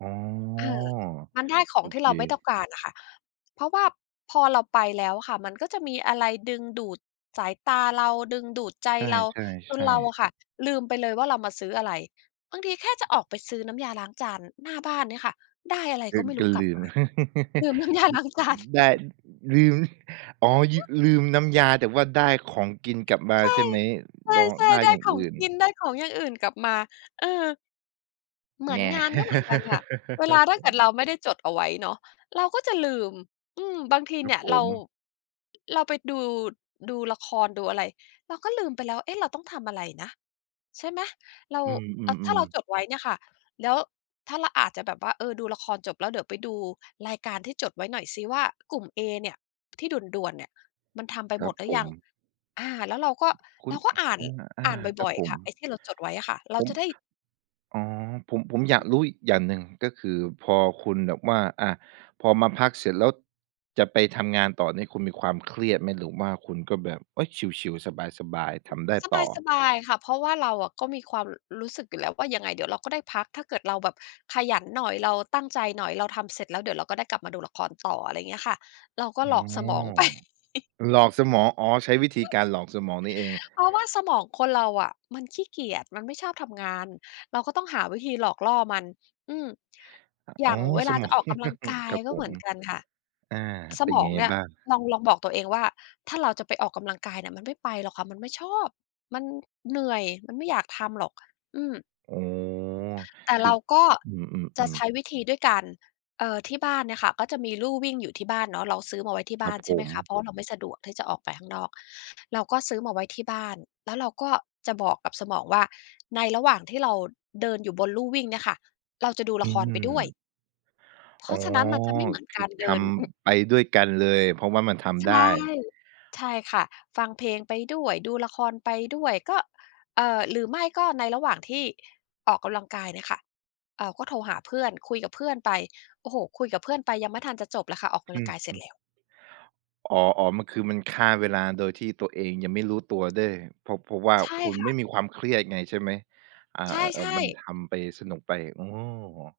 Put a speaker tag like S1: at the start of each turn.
S1: อ๋อ
S2: ค่ะ มันได้ข
S1: โ
S2: อ
S1: อ
S2: งที
S1: เ
S2: ่
S1: ค
S2: เราไม่ต้องการน่ะค่ะ เพราะว่าพอเราไปแล้วอะค่ะ มันก็จะมีอะไรดึงดูดสายตาเรา ดึงดูดใจ
S1: ใช
S2: เรา จน
S1: ่
S2: เรา
S1: ๆ ๆ
S2: อะค่ะลืมไปเลยว่า เรามาซื้ออะไร บางทีแค่จะออกไปซื้อน้ำยาล้างจานหน้าบ้านเนี่ยค่ะ ได้อะไร
S1: เอ
S2: ก็
S1: อ
S2: ไม่ร
S1: ก
S2: ู
S1: ็
S2: ้กล
S1: ล
S2: ับ
S1: ื
S2: ม
S1: ม
S2: า ลืมน้ำยา
S1: อ
S2: ล้างจาน
S1: ได้ อ ลืม อ๋อ ย ลืมน้ำยา แต่ว่าได้ของกินกลับมา
S2: ใช่
S1: ใช่ไหม? ด
S2: ใช่
S1: ได้
S2: ๆ ได้
S1: อย่าง
S2: ขอ
S1: อ
S2: ง
S1: ื่น
S2: กิน ได้ของอย่างอื่นกลับมา เออ เหม
S1: แ
S2: ือนงานก็เหมือนกันค่ะ เวล
S1: ง
S2: าถ้าเกิดเราไม่ได้จดเอาไว้เนาะ เราก็จะลืม อืม บางที
S1: คร
S2: เ
S1: ั
S2: นี
S1: บ
S2: ่ย
S1: ผ
S2: เรา
S1: ม
S2: เราไปดู ดูละครดูอะไร เราก็ลืมไปแล้ว เอ๊ะ เราต้องทำอะไรนะ ใช่ไหม เรา
S1: อื
S2: อะ ถ้าเ
S1: อ
S2: รา
S1: ๆ ๆ
S2: จดไว้เนี่ยค่ะ แล้ว ถ้าเราอาจจะแบบว่า เออ ดูละครจบแล้ว เดี๋ยวไปดูรายการที่จดไว้หน่อยสิว่า กลุ่มเอเนี่ย ที่ด่วน ๆ เนี่ย มันทำไป
S1: คร
S2: หม
S1: ับ
S2: ดหรื
S1: ผ
S2: อยั
S1: ม
S2: ง อ่า แล้วเราก็
S1: ค
S2: เ
S1: ุ
S2: ร
S1: ณ
S2: าก็อ่าน
S1: อ อ
S2: อ่
S1: า
S2: านบ
S1: ครั
S2: ่
S1: บ
S2: อย
S1: ผ
S2: ๆ ค
S1: ม
S2: ่ะ ไอ้ที่เราจดไว้อะค่ะ เร
S1: ผ
S2: า
S1: ม
S2: จะได้
S1: อ๋อ ผม ผมอยากรู้อีกอย่างหนึ่ง ก็คือพอคุณแบบว่า อะ พอมาพักเสร็จแล้ว จะไปทำงานต่อนี่ คุณมีความเครียดไหม? หรือว่าคุณก็แบบ โอ๊ย ชิล ๆ สบาย ๆ ทำได้ต่อ
S2: สบาย ๆ ค่ะ เพราะว่าเราอะก็มีความ ร รู้สึกอยู่แล้วว่า ยังไงเดี๋ยวเราก็ได้พัก ถ้าเกิดเราแบบขยันหน่อย เราตั้งใจหน่อย เราทำเสร็จแล้ว เดี๋ยวเราก็ได้กลับมาดูละครต่อ อะไรเงี้ยค่ะ เราก็
S1: อ
S2: ห
S1: ๋
S2: ล
S1: อ
S2: อกสมอง ไป
S1: หลอกสมอง อ๋อ ใช้วิธีการหลอกสมองนี่เอง
S2: เพราะว่าสมองคนเราอะ มันขี้เกียจ มันไม่ชอบทำงาน เราก็ต้องหาวิธีหลอกล่อมัน อืม
S1: อะ
S2: อย
S1: อ
S2: ่
S1: ๋
S2: า
S1: อ
S2: งเว
S1: ส
S2: ลา
S1: ม
S2: จะ
S1: อง
S2: ออกกำลังกาย
S1: ครับ
S2: ก็
S1: ผ
S2: เหม
S1: ม
S2: ือนกันค่ะ
S1: อา
S2: ส
S1: เป็
S2: ม
S1: น
S2: อ
S1: ไง
S2: งเนี่ย
S1: บ้าง?
S2: ลอง ลองบอกตัวเองว่า ถ้าเราจะไปออกกำลังกายเนี่ย มันไม่ไปหรอกค่ะ มันไม่ชอบ มันเหนื่อย มันไม่อยากทำหรอก อืม
S1: อ๋อ
S2: แต่
S1: ค
S2: เ
S1: ื
S2: ร
S1: อ
S2: าก็
S1: อื
S2: จะ
S1: อ
S2: ใช
S1: ๆ ๆ
S2: ้วิธีด้วยการ เอ่อ ที่บ้านเนี่ยค่ะ ก็จะมีลู่วิ่งอยู่ที่บ้านเนาะ เราซื้อมาไว้ที่
S1: ค
S2: บ
S1: ร
S2: ้
S1: ั
S2: า
S1: บ
S2: น ใช
S1: ผ
S2: ่ไหมคะ เ
S1: ม
S2: พราะว่าเราไม่สะดวกที่จะออกไปข้างนอก เราก็ซื้อมาไว้ที่บ้าน แล้วเราก็จะบอกกับสมองว่า ในระหว่างที่เราเดินอยู่บนลู่วิ่งเนี่ยค่ะ เราจะดู
S1: อ
S2: ล
S1: ื
S2: ะครไปด้วย
S1: ม
S2: เพ
S1: อ
S2: ร
S1: ๋
S2: า
S1: อ
S2: ะฉะนั้นมันจะไม่เหมือน
S1: ค
S2: ก
S1: ือ
S2: ารเ
S1: ท
S2: ดิน
S1: ำไปด้วยกันเลย เพราะว่ามันท
S2: ใช
S1: ำได้
S2: ่ ใช่ค่ะ ฟังเพลงไปด้วย ดูละครไปด้วย ก็ เอ่อ หรือไม่ก็ ในระหว่างที่ออกกำลังกายเนี่ยค่ะ เอ่อ ก็โทรหาเพื่อน คุยกับเพื่อนไป โอ้โฮ คุยกับเพื่อนไปยังไม่ทันจะจบเลยค่ะ ออกกำ
S1: อ
S2: ล
S1: ื
S2: ังก
S1: อ
S2: ายเส
S1: ฮ
S2: ร็
S1: ึ
S2: จแล้ว
S1: อ๋อ ๆ มัน คือมันฆ่าเวลา โดยที่ตัวเองยังไม่รู้ตัวด้วย เพราะ เพราะว่า
S2: ใช่
S1: คุณ
S2: ค่
S1: ไ
S2: ะ
S1: ม่มีความเครียดไง ใช่ไหม? อา
S2: ใช
S1: ๆ
S2: ่
S1: ๆ มัน
S2: ๆ
S1: ทำไปสนุกไป อ๋อ